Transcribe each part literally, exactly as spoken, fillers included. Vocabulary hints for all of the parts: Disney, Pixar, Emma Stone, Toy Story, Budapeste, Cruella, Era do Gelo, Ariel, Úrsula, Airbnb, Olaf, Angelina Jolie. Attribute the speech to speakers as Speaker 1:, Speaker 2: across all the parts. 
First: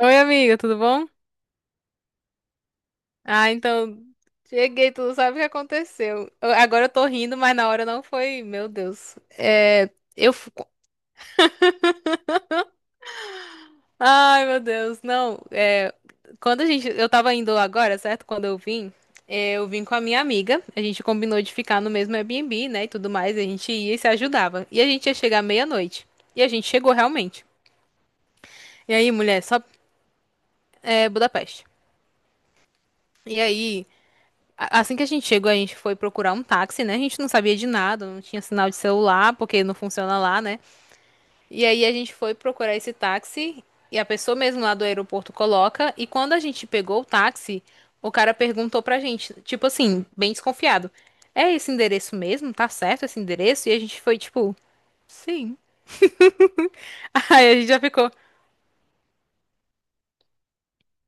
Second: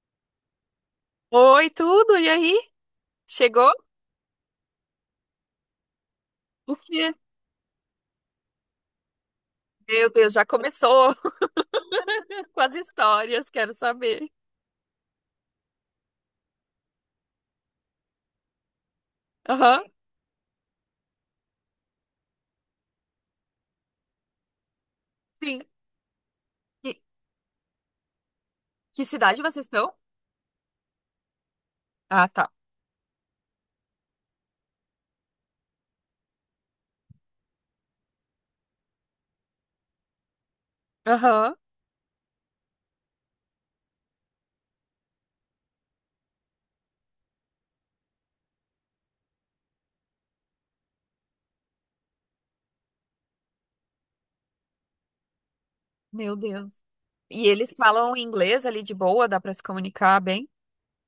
Speaker 1: Oi, amiga, tudo bom?
Speaker 2: Oi, tudo? E aí?
Speaker 1: Ah,
Speaker 2: Chegou?
Speaker 1: então, cheguei, tu não sabe o que aconteceu. Eu-
Speaker 2: O
Speaker 1: agora eu tô
Speaker 2: quê?
Speaker 1: rindo, mas na hora não foi, meu Deus. É,
Speaker 2: Meu Deus,
Speaker 1: eu...
Speaker 2: já
Speaker 1: fu-
Speaker 2: começou com as histórias, quero saber.
Speaker 1: ai, meu Deus, não. É, quando a gente... Eu tava indo agora, certo? Quando eu vim, é, eu
Speaker 2: Aham.
Speaker 1: vim com a minha amiga. A gente combinou de ficar no mesmo Airbnb, né, e tudo mais. A gente ia e se ajudava. E a gente ia chegar
Speaker 2: Sim.
Speaker 1: meia-noite. E a gente chegou
Speaker 2: Que,
Speaker 1: realmente. E
Speaker 2: que
Speaker 1: aí,
Speaker 2: cidade
Speaker 1: mulher, só...
Speaker 2: vocês estão?
Speaker 1: É, Budapeste.
Speaker 2: Ah, tá.
Speaker 1: E aí... A- Assim que a gente chegou, a gente foi procurar um táxi, né? A gente não sabia de nada, não tinha sinal de celular, porque não funciona lá, né?
Speaker 2: Aham.
Speaker 1: E aí a gente foi procurar esse táxi e a pessoa mesmo lá do aeroporto coloca. E quando a gente pegou o táxi, o cara perguntou pra gente, tipo assim, bem desconfiado: é esse endereço mesmo? Tá certo esse endereço? E a gente foi tipo, sim.
Speaker 2: Meu Deus. E
Speaker 1: Aí a gente
Speaker 2: eles
Speaker 1: já ficou.
Speaker 2: falam inglês ali de boa, dá pra se comunicar bem?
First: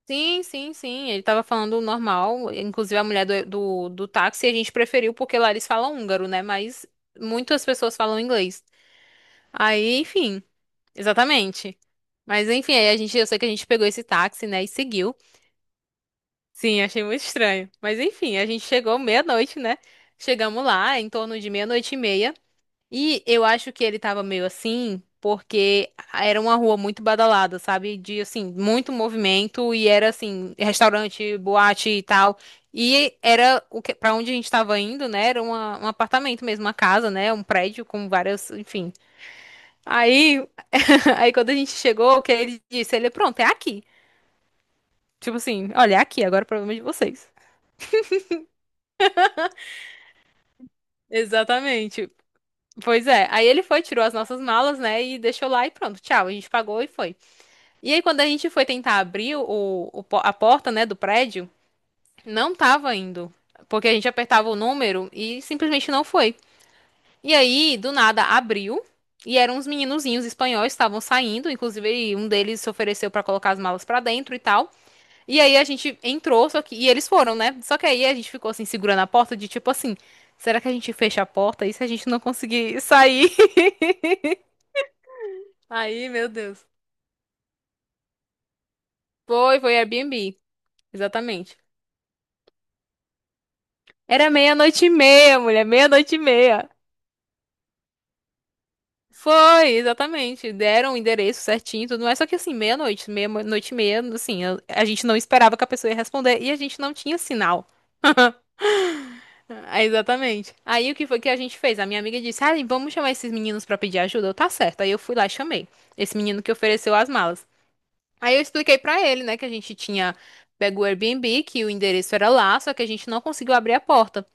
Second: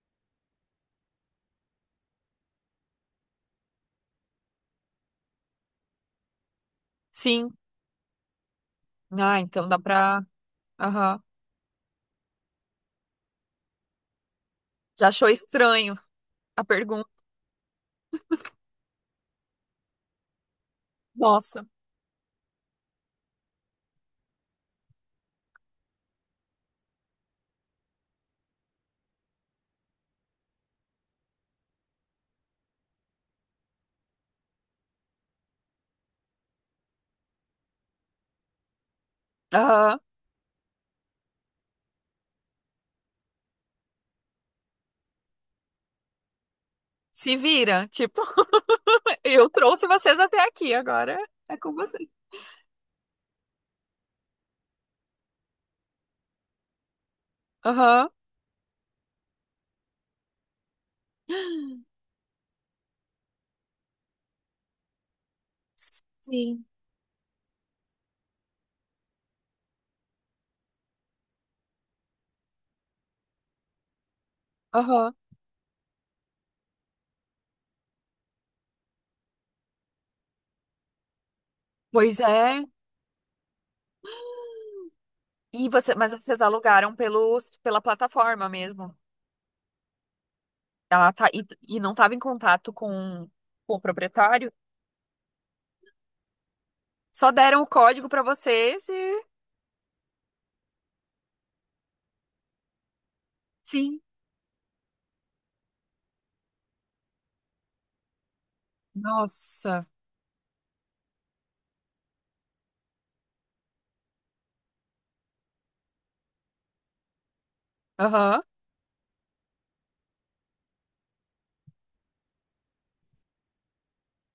Speaker 1: Sim, sim, sim. Ele tava falando normal. Inclusive, a mulher do, do, do táxi a gente preferiu porque lá eles falam húngaro, né? Mas
Speaker 2: Sim.
Speaker 1: muitas pessoas falam inglês.
Speaker 2: Ah, então dá
Speaker 1: Aí,
Speaker 2: pra.
Speaker 1: enfim,
Speaker 2: Aham.
Speaker 1: exatamente. Mas enfim, aí a gente, eu sei que a gente pegou esse táxi, né? E
Speaker 2: Já
Speaker 1: seguiu.
Speaker 2: achou estranho a
Speaker 1: Sim, achei
Speaker 2: pergunta?
Speaker 1: muito estranho. Mas enfim, a gente chegou meia-noite, né? Chegamos lá em torno de
Speaker 2: Nossa.
Speaker 1: meia-noite e meia. E eu acho que ele tava meio assim, porque era uma rua muito badalada, sabe? De, assim, muito movimento e era, assim, restaurante, boate e tal. E era o que, para onde a gente tava indo, né? Era uma- um apartamento mesmo, uma casa, né? Um prédio com várias, enfim.
Speaker 2: Aham.
Speaker 1: Aí, aí quando a gente chegou, o que ele disse? Ele, pronto, é aqui. Tipo assim, olha, é aqui, agora é o problema é de vocês.
Speaker 2: Se vira, tipo, eu trouxe vocês até aqui, agora é com vocês.
Speaker 1: Exatamente. Pois é. Aí ele foi, tirou as nossas malas, né? E deixou lá e pronto, tchau. A gente pagou e foi. E aí,
Speaker 2: Aham.
Speaker 1: quando a gente foi tentar abrir o, o po- a porta, né, do prédio, não tava indo. Porque a gente apertava o número e simplesmente não foi.
Speaker 2: Sim.
Speaker 1: E aí, do nada, abriu. E eram uns meninozinhos espanhóis, que estavam saindo. Inclusive, um deles se ofereceu pra colocar as malas pra dentro e tal.
Speaker 2: Aham.
Speaker 1: E aí, a gente entrou, só que... E eles foram, né? Só que aí, a gente ficou, assim, segurando a porta de tipo assim... Será que a gente fecha a porta? E se a gente não
Speaker 2: Pois é.
Speaker 1: conseguir sair?
Speaker 2: E você,
Speaker 1: Aí,
Speaker 2: mas
Speaker 1: meu
Speaker 2: vocês
Speaker 1: Deus.
Speaker 2: alugaram pelos, pela plataforma mesmo.
Speaker 1: Foi, foi Airbnb.
Speaker 2: Ela tá, e,
Speaker 1: Exatamente.
Speaker 2: e não estava em contato com, com o
Speaker 1: Era
Speaker 2: proprietário.
Speaker 1: meia-noite e meia, mulher, meia-noite e meia.
Speaker 2: Só deram o código para vocês e.
Speaker 1: Foi, exatamente. Deram o endereço certinho, e tudo mais. Só que assim, meia-noite, meia-noite e
Speaker 2: Sim.
Speaker 1: meia, assim, eu- a gente não esperava que a pessoa ia responder e a gente não tinha sinal. Ah,
Speaker 2: Nossa.
Speaker 1: exatamente. Aí o que foi que a gente fez? A minha amiga disse: ah, vamos chamar esses meninos pra pedir ajuda. Eu, tá certo. Aí eu fui lá e chamei. Esse menino que ofereceu as malas. Aí eu
Speaker 2: Aham.
Speaker 1: expliquei pra ele, né, que a gente tinha pego o Airbnb, que o endereço era lá, só que a gente não conseguiu abrir a porta.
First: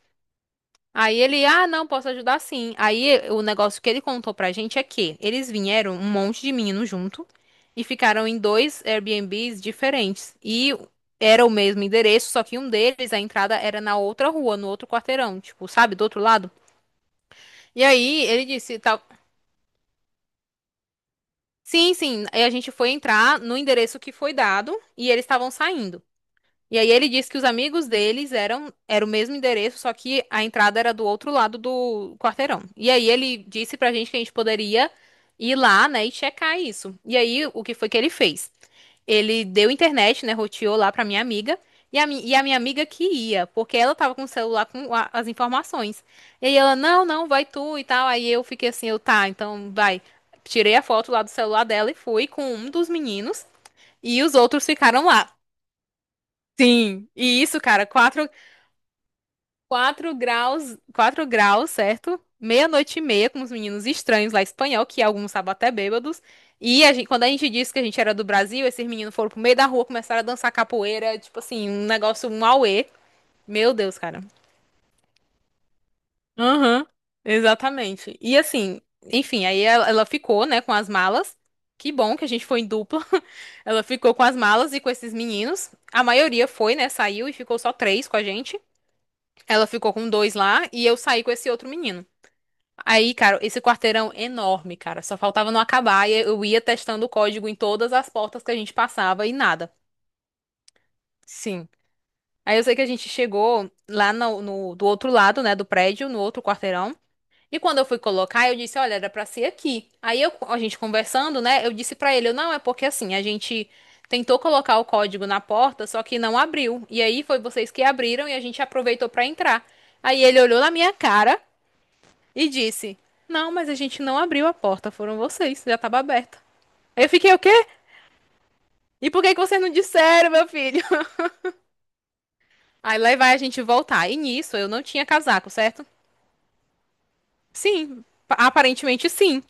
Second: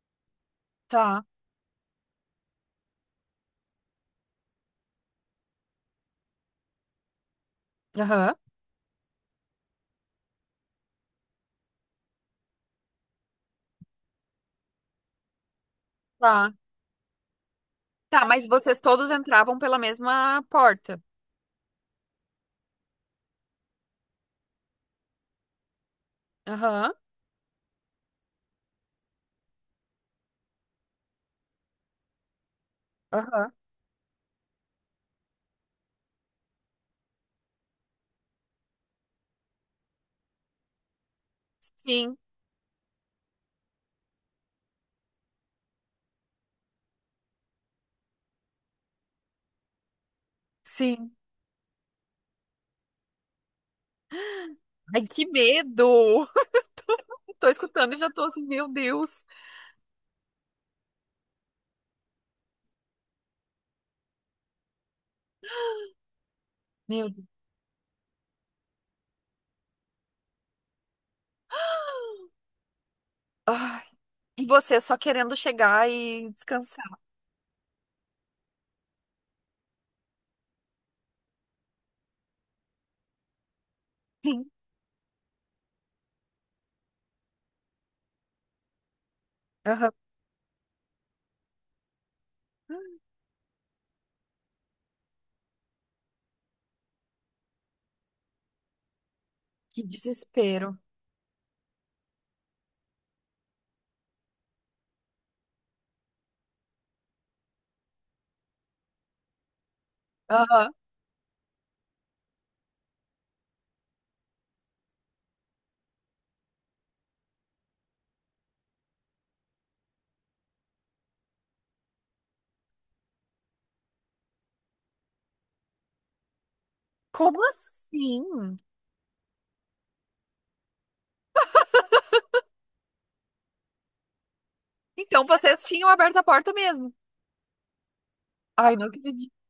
Speaker 1: Aí
Speaker 2: Tá.
Speaker 1: ele, ah, não, posso ajudar sim. Aí eh, o negócio que ele contou pra gente é que eles vieram um monte de meninos junto e ficaram
Speaker 2: Aham.
Speaker 1: em dois Airbnbs diferentes. E era o mesmo endereço, só que um deles, a entrada era na outra rua, no outro quarteirão, tipo, sabe, do outro lado.
Speaker 2: Tá.
Speaker 1: E aí
Speaker 2: Tá,
Speaker 1: ele
Speaker 2: mas
Speaker 1: disse,
Speaker 2: vocês
Speaker 1: tal.
Speaker 2: todos entravam pela mesma porta.
Speaker 1: Sim, sim. Aí a gente foi entrar no endereço que foi dado e eles estavam saindo. E aí
Speaker 2: Aham.
Speaker 1: ele disse que os amigos deles eram era o mesmo endereço, só que a entrada era do outro lado do quarteirão. E aí ele
Speaker 2: Aham.
Speaker 1: disse pra gente que a gente poderia ir lá, né, e checar isso. E aí o que foi que ele fez? Ele deu internet, né, roteou lá pra minha amiga. E a,
Speaker 2: Sim.
Speaker 1: mi- e a minha amiga que ia, porque ela tava com o celular com a- as informações. E aí ela, não, não, vai tu e tal. Aí eu fiquei assim, eu, tá, então vai. Tirei a foto
Speaker 2: Sim.
Speaker 1: lá do celular dela e fui com um dos meninos. E os outros ficaram
Speaker 2: Ai, que
Speaker 1: lá.
Speaker 2: medo!
Speaker 1: Sim, e
Speaker 2: Tô
Speaker 1: isso, cara,
Speaker 2: escutando e já tô
Speaker 1: quatro
Speaker 2: assim, meu Deus.
Speaker 1: quatro graus, quatro graus, certo? Meia-noite e meia com os meninos estranhos lá espanhol, que alguns estavam até bêbados. E a gente,
Speaker 2: Meu
Speaker 1: quando
Speaker 2: Deus.
Speaker 1: a gente disse que a gente era do Brasil, esses meninos foram pro meio da rua, começaram a dançar capoeira, tipo assim, um negócio, um auê. Meu
Speaker 2: Ai,
Speaker 1: Deus, cara.
Speaker 2: e você só querendo chegar e descansar.
Speaker 1: Aham, exatamente. E assim, enfim, aí ela, ela ficou, né, com as malas. Que bom que a gente foi em dupla. Ela ficou com as malas e com esses meninos. A maioria foi, né, saiu e ficou só três com a gente. Ela ficou
Speaker 2: Aham.
Speaker 1: com dois lá e eu saí com esse outro menino. Aí, cara, esse quarteirão enorme, cara, só faltava não acabar e eu ia testando o código em todas as portas que a gente passava e nada.
Speaker 2: Que desespero.
Speaker 1: Sim. Aí eu sei que a gente chegou lá no, no- do outro lado, né, do prédio, no outro quarteirão. E quando eu fui colocar, eu disse, olha, era pra ser aqui. Aí eu- a
Speaker 2: Aham.
Speaker 1: gente conversando, né, eu disse pra ele, eu, não, é porque assim, a gente tentou colocar o código na porta, só que não abriu. E aí foi vocês que abriram e a gente aproveitou pra entrar. Aí ele olhou na minha cara e disse: não, mas a gente não abriu a porta, foram vocês, já tava aberta. Aí eu fiquei, o
Speaker 2: Como
Speaker 1: quê?
Speaker 2: assim?
Speaker 1: E por que que vocês não disseram, meu filho? Aí lá vai a gente voltar. E nisso eu não tinha
Speaker 2: Então
Speaker 1: casaco,
Speaker 2: vocês
Speaker 1: certo?
Speaker 2: tinham aberto a porta mesmo.
Speaker 1: Sim,
Speaker 2: Ai, não
Speaker 1: aparentemente
Speaker 2: acredito.
Speaker 1: sim.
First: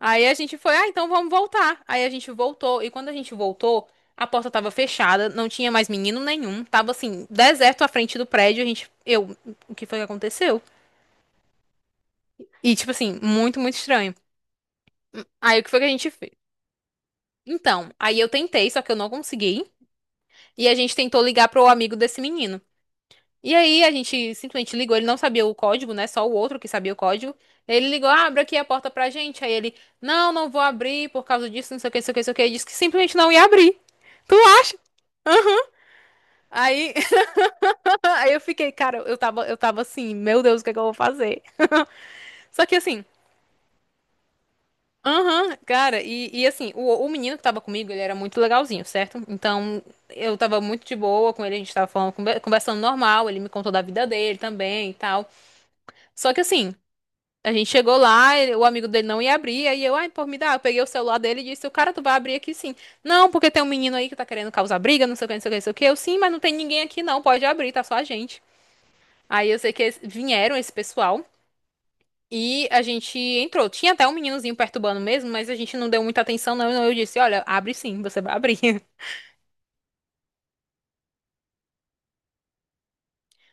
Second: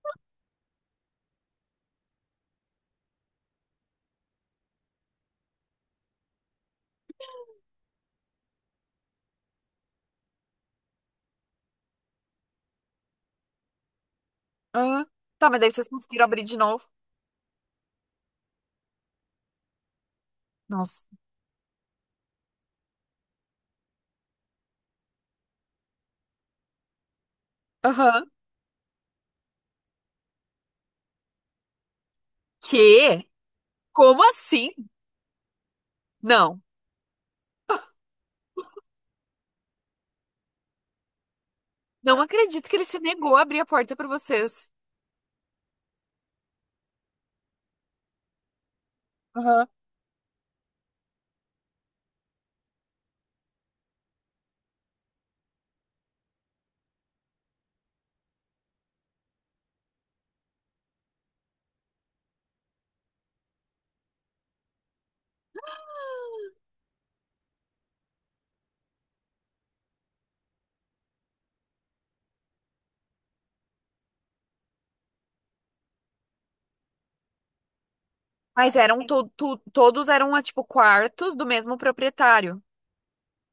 Speaker 1: Aí a gente foi, ah, então vamos voltar. Aí a gente voltou, e quando a gente voltou, a porta tava fechada, não tinha mais menino nenhum, tava assim, deserto à frente do prédio, a gente, eu, o que foi que aconteceu? E tipo assim, muito, muito estranho.
Speaker 2: Aham. Tá, mas
Speaker 1: Aí o
Speaker 2: daí
Speaker 1: que foi que
Speaker 2: vocês
Speaker 1: a gente
Speaker 2: conseguiram
Speaker 1: fez?
Speaker 2: abrir de novo.
Speaker 1: Então, aí eu tentei, só que eu não consegui. E a gente
Speaker 2: Nossa.
Speaker 1: tentou ligar pro amigo desse menino. E aí a gente simplesmente ligou, ele não sabia o código, né? Só o outro que sabia o código. Ele ligou, ah,
Speaker 2: Aham.
Speaker 1: abre aqui a porta pra gente. Aí ele, não, não vou abrir por causa disso, não sei o que, não sei o que, não sei o que. Ele disse que simplesmente
Speaker 2: Quê?
Speaker 1: não ia abrir.
Speaker 2: Como
Speaker 1: Tu
Speaker 2: assim?
Speaker 1: acha?
Speaker 2: Não.
Speaker 1: Aí, aí eu fiquei, cara, eu tava, eu tava assim, meu Deus, o que é que eu vou fazer?
Speaker 2: Não
Speaker 1: Só
Speaker 2: acredito que
Speaker 1: que
Speaker 2: ele se
Speaker 1: assim,
Speaker 2: negou a abrir a porta pra vocês.
Speaker 1: aham, cara, e, e assim, o, o menino que tava comigo, ele era muito legalzinho, certo?
Speaker 2: Aham.
Speaker 1: Então, eu tava muito de boa com ele, a gente tava falando, conver- conversando normal, ele me contou da vida dele também e tal. Só que assim, a gente chegou lá, ele- o amigo dele não ia abrir, aí eu, ai, pô, me dá, eu peguei o celular dele e disse, o cara, tu vai abrir aqui sim. Não, porque tem um menino aí que tá querendo causar briga, não sei o que, não sei o que, não sei o que. Eu, sim, mas não tem ninguém aqui não, pode abrir, tá só a gente. Aí eu sei que eles vieram esse pessoal e a gente entrou. Tinha até um meninozinho perturbando mesmo, mas a gente não deu muita atenção não, então eu disse, olha, abre sim, você vai
Speaker 2: Mas
Speaker 1: abrir.
Speaker 2: eram to to- todos eram ah, tipo quartos do mesmo proprietário.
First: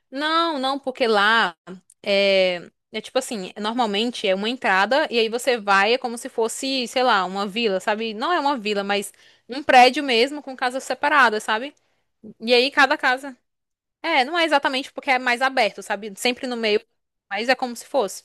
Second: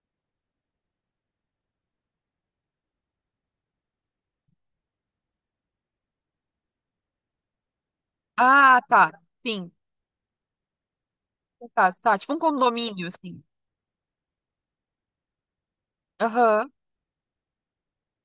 Speaker 1: Não, não, porque lá é, é tipo assim, normalmente é uma entrada e aí você vai, é como se fosse, sei lá, uma vila, sabe? Não é uma
Speaker 2: Ah,
Speaker 1: vila,
Speaker 2: tá.
Speaker 1: mas um
Speaker 2: Sim.
Speaker 1: prédio mesmo com casas separadas, sabe?
Speaker 2: Tá, tá. Tipo um
Speaker 1: E aí cada
Speaker 2: condomínio,
Speaker 1: casa.
Speaker 2: assim.
Speaker 1: É, não é exatamente porque é mais aberto, sabe? Sempre no
Speaker 2: Aham.
Speaker 1: meio, mas é como se fosse.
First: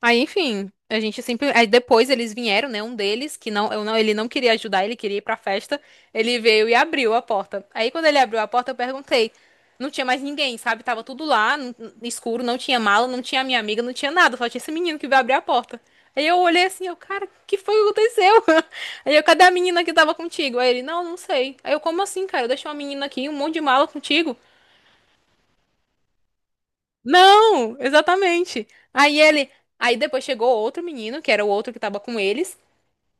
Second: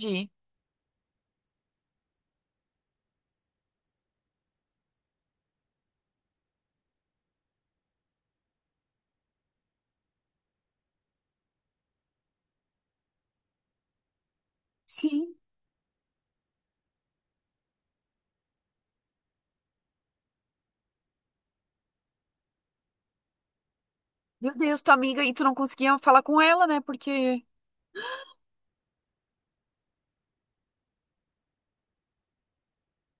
Speaker 1: Aí, enfim, a gente sempre. Aí depois eles vieram, né? Um deles, que não, eu não, ele não queria ajudar, ele queria ir pra festa. Ele veio e abriu a porta. Aí quando ele abriu a porta, eu perguntei. Não tinha mais ninguém, sabe? Tava tudo lá, n- n- escuro, não tinha mala, não tinha minha amiga, não tinha nada, só tinha esse menino que veio abrir
Speaker 2: Sim.
Speaker 1: a porta. Aí eu olhei assim, eu, cara, que foi que aconteceu? Aí eu, cadê a menina que tava contigo? Aí ele, não, não sei. Aí eu, como assim, cara? Eu deixei uma menina aqui, um monte de mala contigo.
Speaker 2: Meu Deus, tua amiga, e tu não conseguia falar com ela, né? Porque.
Speaker 1: Não, exatamente. Aí ele, aí depois chegou outro menino, que era o outro que tava com eles,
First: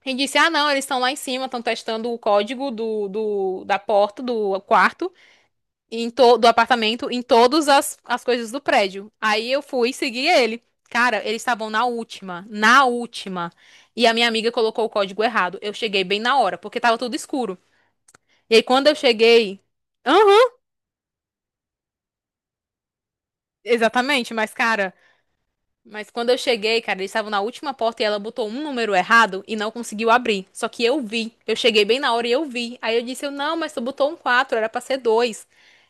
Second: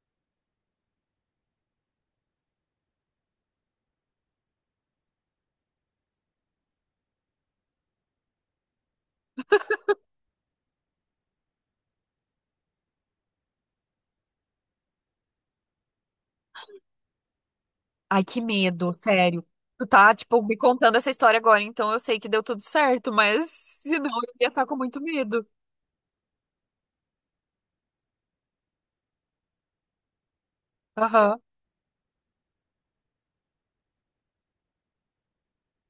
Speaker 1: e disse: "Ah, não, eles estão lá em cima, estão testando o código do, do da porta do quarto e em to, do apartamento em todas as, as coisas do prédio". Aí eu fui seguir ele. Cara, eles estavam na última, na última. E a minha amiga colocou o código errado. Eu cheguei bem na hora, porque tava tudo escuro.
Speaker 2: Ai, que
Speaker 1: E aí quando
Speaker 2: medo,
Speaker 1: eu
Speaker 2: sério.
Speaker 1: cheguei,
Speaker 2: Tu tá, tipo,
Speaker 1: aham,
Speaker 2: me contando essa história agora, então eu sei que deu tudo certo, mas senão eu
Speaker 1: exatamente,
Speaker 2: ia
Speaker 1: mas
Speaker 2: estar com
Speaker 1: cara,
Speaker 2: muito medo.
Speaker 1: mas quando eu cheguei, cara, eles estavam na última porta e ela botou um número errado e não conseguiu abrir. Só que eu vi.
Speaker 2: Aham.
Speaker 1: Eu cheguei bem na hora e eu vi. Aí eu disse, eu, não, mas tu botou um quatro, era pra ser dois.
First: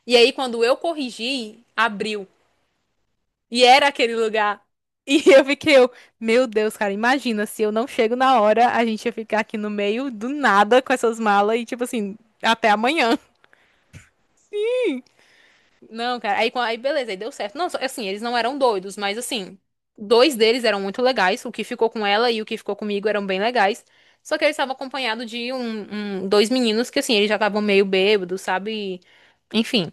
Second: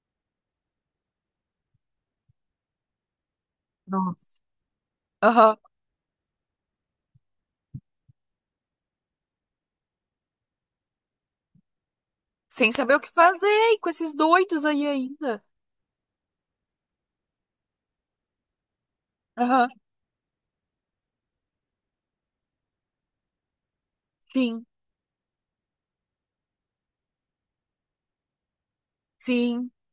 Speaker 1: E aí quando eu corrigi, abriu. E era aquele
Speaker 2: Nossa.
Speaker 1: lugar. E eu
Speaker 2: Aham.
Speaker 1: fiquei, eu, meu Deus, cara, imagina se eu não chego na hora, a gente ia ficar aqui no meio do nada com essas malas e tipo assim, até
Speaker 2: Sem saber o que
Speaker 1: amanhã.
Speaker 2: fazer, e com esses doidos aí ainda.
Speaker 1: Não, cara. Aí, quan- aí beleza, aí deu certo. Não, só- assim, eles não eram doidos, mas assim,
Speaker 2: Aham.
Speaker 1: dois deles eram muito legais. O que ficou com ela e o que ficou comigo eram bem legais. Só que eles
Speaker 2: Sim,
Speaker 1: estavam acompanhados de um, um- dois meninos que, assim, eles já estavam meio bêbados, sabe?
Speaker 2: sim.
Speaker 1: Enfim.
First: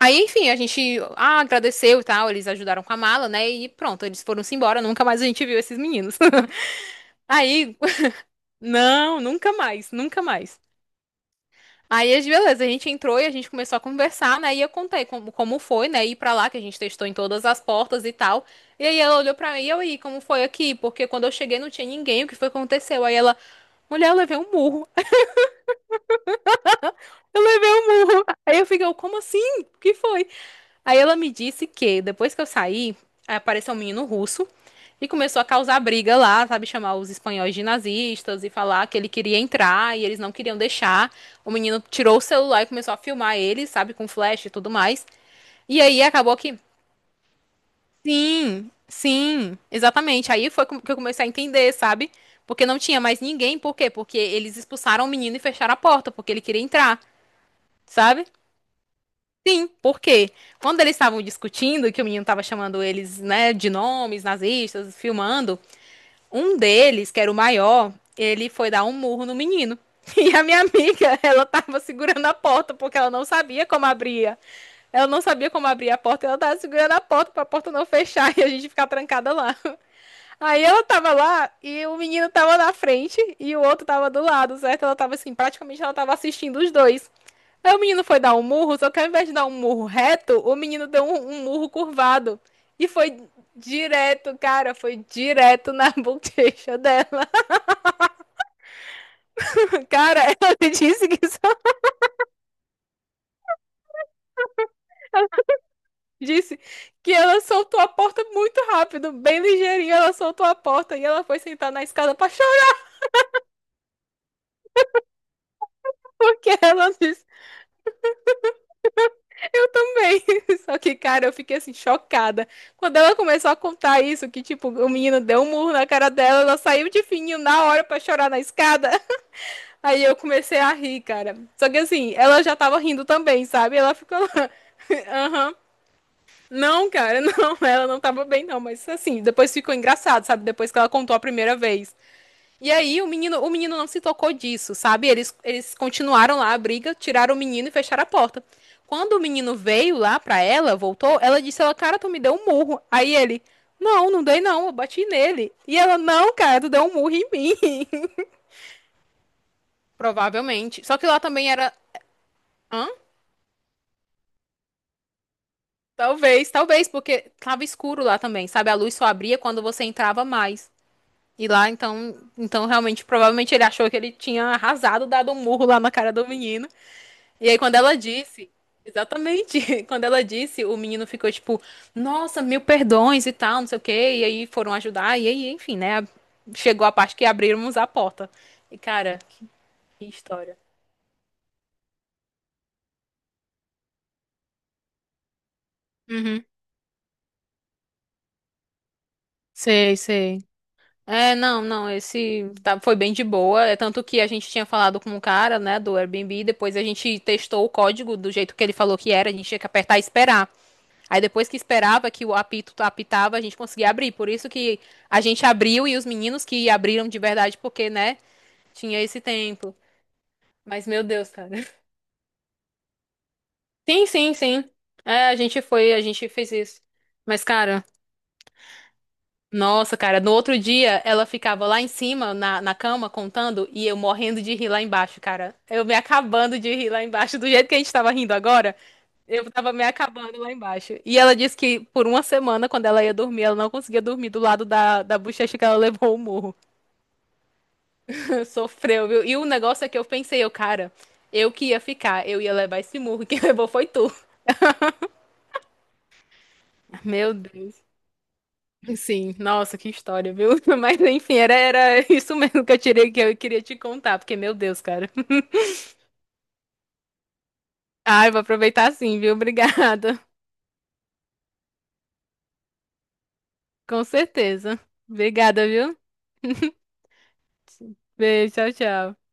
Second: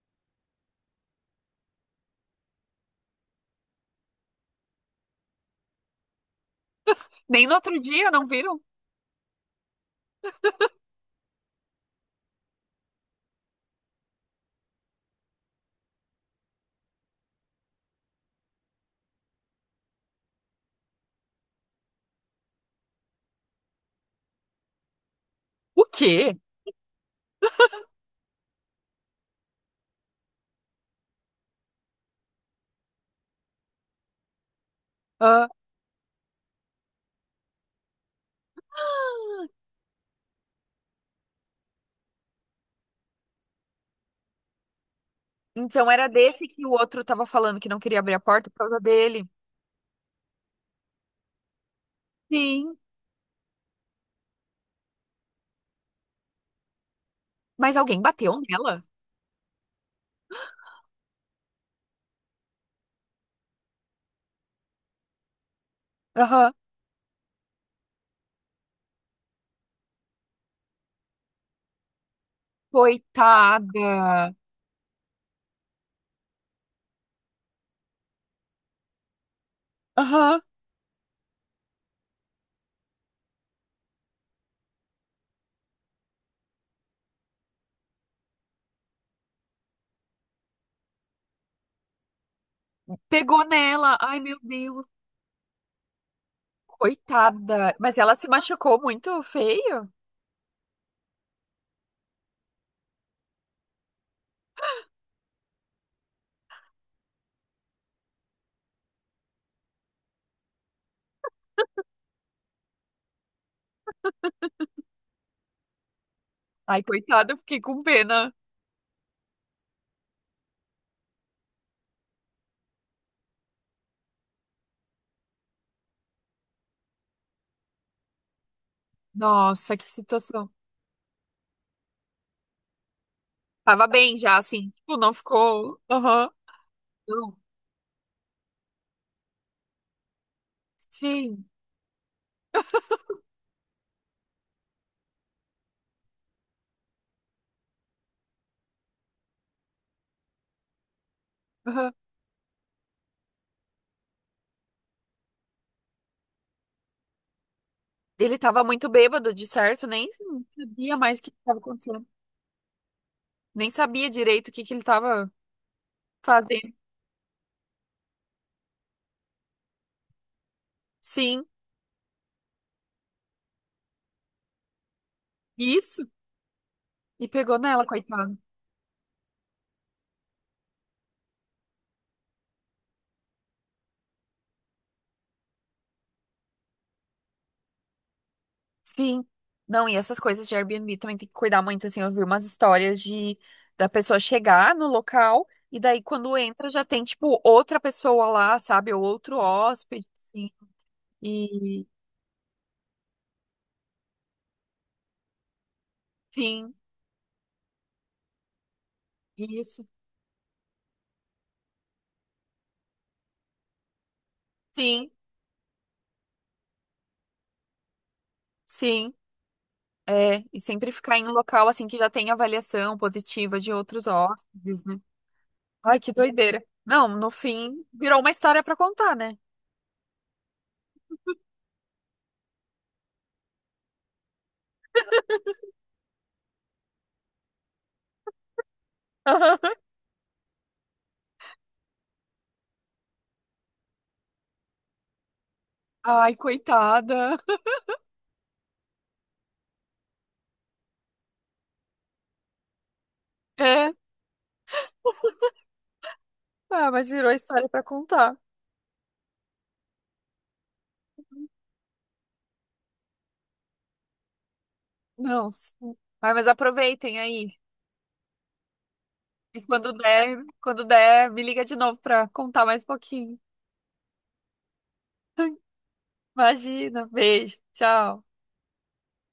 Speaker 1: Aí, enfim, a gente ah, agradeceu e tal, eles ajudaram com a mala, né? E pronto, eles foram-se embora, nunca mais a gente viu esses meninos.
Speaker 2: Nem no
Speaker 1: Aí,
Speaker 2: outro dia, não viram?
Speaker 1: não, nunca mais, nunca mais. Aí, as- beleza, a gente entrou e a gente começou a conversar, né? E eu contei como, como foi, né? Ir pra lá, que a gente testou em todas as portas e tal. E aí ela olhou pra mim e eu, e como foi aqui? Porque quando eu cheguei não tinha ninguém, o que foi que aconteceu? Aí ela, mulher, eu levei um murro.
Speaker 2: O quê?
Speaker 1: Eu levei um murro. Aí eu fiquei, eu, como assim? O que foi? Aí ela me disse que depois que eu saí, aí apareceu um menino russo e começou a
Speaker 2: Ah.
Speaker 1: causar briga lá, sabe? Chamar os espanhóis de nazistas e falar que ele queria entrar e eles não queriam deixar. O menino tirou o celular e começou a filmar ele, sabe? Com flash e tudo mais. E
Speaker 2: Então
Speaker 1: aí
Speaker 2: era
Speaker 1: acabou
Speaker 2: desse
Speaker 1: que.
Speaker 2: que o outro tava falando que não queria abrir a porta por
Speaker 1: Sim,
Speaker 2: causa dele.
Speaker 1: sim, exatamente. Aí foi com- que eu comecei a entender, sabe? Porque
Speaker 2: Sim.
Speaker 1: não tinha mais ninguém. Por quê? Porque eles expulsaram o menino e fecharam a porta, porque ele queria entrar,
Speaker 2: Mas alguém
Speaker 1: sabe?
Speaker 2: bateu nela?
Speaker 1: Sim, porque quando eles estavam discutindo, que o menino estava chamando eles, né, de nomes nazistas, filmando,
Speaker 2: Aham.
Speaker 1: um deles, que era o maior, ele foi dar um murro no menino. E a minha amiga, ela tava segurando a porta porque ela não sabia como
Speaker 2: Coitada.
Speaker 1: abria. Ela não sabia como abrir a porta, ela tava segurando a porta para a porta não fechar e a gente ficar trancada lá.
Speaker 2: Aham.
Speaker 1: Aí ela tava lá e o menino tava na frente e o outro tava do lado, certo? Ela tava assim, praticamente ela tava assistindo os dois. Aí o menino foi dar um murro, só que ao invés de dar um murro reto, o menino deu um, um murro curvado. E foi
Speaker 2: Pegou nela. Ai,
Speaker 1: direto,
Speaker 2: meu
Speaker 1: cara,
Speaker 2: Deus.
Speaker 1: foi direto na bochecha dela.
Speaker 2: Coitada. Mas ela se machucou muito feio.
Speaker 1: Cara, ela me disse que só disse que ela soltou a porta muito rápido, bem ligeirinho, ela soltou a porta e ela foi sentar na escada pra chorar, porque
Speaker 2: Ai,
Speaker 1: ela disse
Speaker 2: coitada, eu fiquei com pena.
Speaker 1: também. Só que, cara, eu fiquei assim, chocada. Quando ela começou a contar isso, que tipo, o menino deu um murro na cara dela, ela saiu de fininho na hora pra chorar na escada.
Speaker 2: Nossa, que
Speaker 1: Aí eu
Speaker 2: situação.
Speaker 1: comecei a rir, cara. Só que assim, ela já tava rindo também, sabe?
Speaker 2: Tava
Speaker 1: Ela
Speaker 2: bem
Speaker 1: ficou
Speaker 2: já,
Speaker 1: lá,
Speaker 2: assim. Tipo, não
Speaker 1: aham.
Speaker 2: ficou. Aham.
Speaker 1: Não, cara,
Speaker 2: Não.
Speaker 1: não, ela não tava bem, não. Mas assim, depois ficou engraçado, sabe? Depois que ela contou a
Speaker 2: Sim.
Speaker 1: primeira vez. E aí o menino, o menino não se tocou disso, sabe? Eles, eles continuaram lá a briga, tiraram o menino e fecharam a porta. Quando o menino veio lá pra ela, voltou, ela disse, ela,
Speaker 2: Aham.
Speaker 1: cara, tu me deu um murro. Aí ele, não, não dei não, eu bati nele. E ela, não, cara, tu deu um murro em mim.
Speaker 2: Ele tava muito bêbado, de certo. Nem
Speaker 1: Provavelmente.
Speaker 2: sabia
Speaker 1: Só que
Speaker 2: mais
Speaker 1: lá
Speaker 2: o que
Speaker 1: também
Speaker 2: estava
Speaker 1: era.
Speaker 2: acontecendo.
Speaker 1: Hã?
Speaker 2: Nem sabia direito o que que ele tava
Speaker 1: Talvez,
Speaker 2: fazendo.
Speaker 1: talvez, porque tava escuro lá também, sabe? A luz só abria quando você entrava mais.
Speaker 2: Sim,
Speaker 1: E lá, então, então realmente, provavelmente ele achou que ele tinha arrasado, dado um murro lá na
Speaker 2: isso.
Speaker 1: cara do menino.
Speaker 2: E
Speaker 1: E
Speaker 2: pegou
Speaker 1: aí, quando
Speaker 2: nela,
Speaker 1: ela
Speaker 2: coitada.
Speaker 1: disse, exatamente, quando ela disse, o menino ficou tipo, nossa, mil perdões e tal, não sei o quê. E aí foram ajudar, e aí, enfim, né? Chegou a parte que abrimos a porta. E cara,
Speaker 2: Sim. Não, e
Speaker 1: que
Speaker 2: essas coisas de
Speaker 1: história.
Speaker 2: Airbnb também tem que cuidar muito, assim, eu vi umas histórias de da pessoa chegar no local e daí quando
Speaker 1: Uhum.
Speaker 2: entra já tem, tipo, outra pessoa lá, sabe? Ou outro
Speaker 1: Sei,
Speaker 2: hóspede,
Speaker 1: sei.
Speaker 2: assim.
Speaker 1: É, não,
Speaker 2: E
Speaker 1: não, esse tá- foi bem de boa. É tanto que a gente tinha falado com o cara, né, do Airbnb,
Speaker 2: sim,
Speaker 1: depois a gente testou o código do jeito que ele falou que era, a gente tinha que
Speaker 2: isso.
Speaker 1: apertar e esperar. Aí depois que esperava que o apito apitava, a gente conseguia abrir. Por isso que
Speaker 2: Sim,
Speaker 1: a gente abriu e os meninos que abriram de verdade, porque, né, tinha
Speaker 2: sim.
Speaker 1: esse tempo.
Speaker 2: É, e
Speaker 1: Mas,
Speaker 2: sempre
Speaker 1: meu
Speaker 2: ficar em um
Speaker 1: Deus, cara.
Speaker 2: local assim que já tem avaliação positiva de
Speaker 1: Sim,
Speaker 2: outros
Speaker 1: sim, sim.
Speaker 2: hóspedes, né?
Speaker 1: É, a gente foi,
Speaker 2: Ai,
Speaker 1: a
Speaker 2: que
Speaker 1: gente fez
Speaker 2: doideira.
Speaker 1: isso.
Speaker 2: Não, no
Speaker 1: Mas,
Speaker 2: fim,
Speaker 1: cara.
Speaker 2: virou uma história pra contar, né?
Speaker 1: Nossa, cara, no outro dia ela ficava lá em cima, na, na cama, contando, e eu morrendo de rir lá embaixo, cara. Eu me acabando de rir lá embaixo, do jeito que a gente tava rindo agora, eu tava me acabando lá embaixo. E ela disse que por uma semana, quando ela ia dormir, ela não conseguia dormir do lado da, da bochecha que ela levou o
Speaker 2: Ai,
Speaker 1: murro.
Speaker 2: coitada.
Speaker 1: Sofreu, viu? E o negócio é que eu pensei, eu, cara, eu que ia ficar, eu ia levar esse murro, quem levou foi
Speaker 2: É,
Speaker 1: tu.
Speaker 2: ah, mas virou
Speaker 1: Meu
Speaker 2: história pra
Speaker 1: Deus.
Speaker 2: contar.
Speaker 1: Sim, nossa, que história, viu? Mas enfim, era, era isso mesmo que eu tirei que eu queria te contar, porque, meu Deus, cara.
Speaker 2: Não. Sim. Ai, mas aproveitem aí.
Speaker 1: Ai, vou aproveitar sim, viu?
Speaker 2: E quando
Speaker 1: Obrigada.
Speaker 2: der, quando der, me liga de novo pra contar mais um pouquinho.
Speaker 1: Com certeza. Obrigada, viu?
Speaker 2: Imagina. Beijo. Tchau.
Speaker 1: Beijo, tchau, tchau.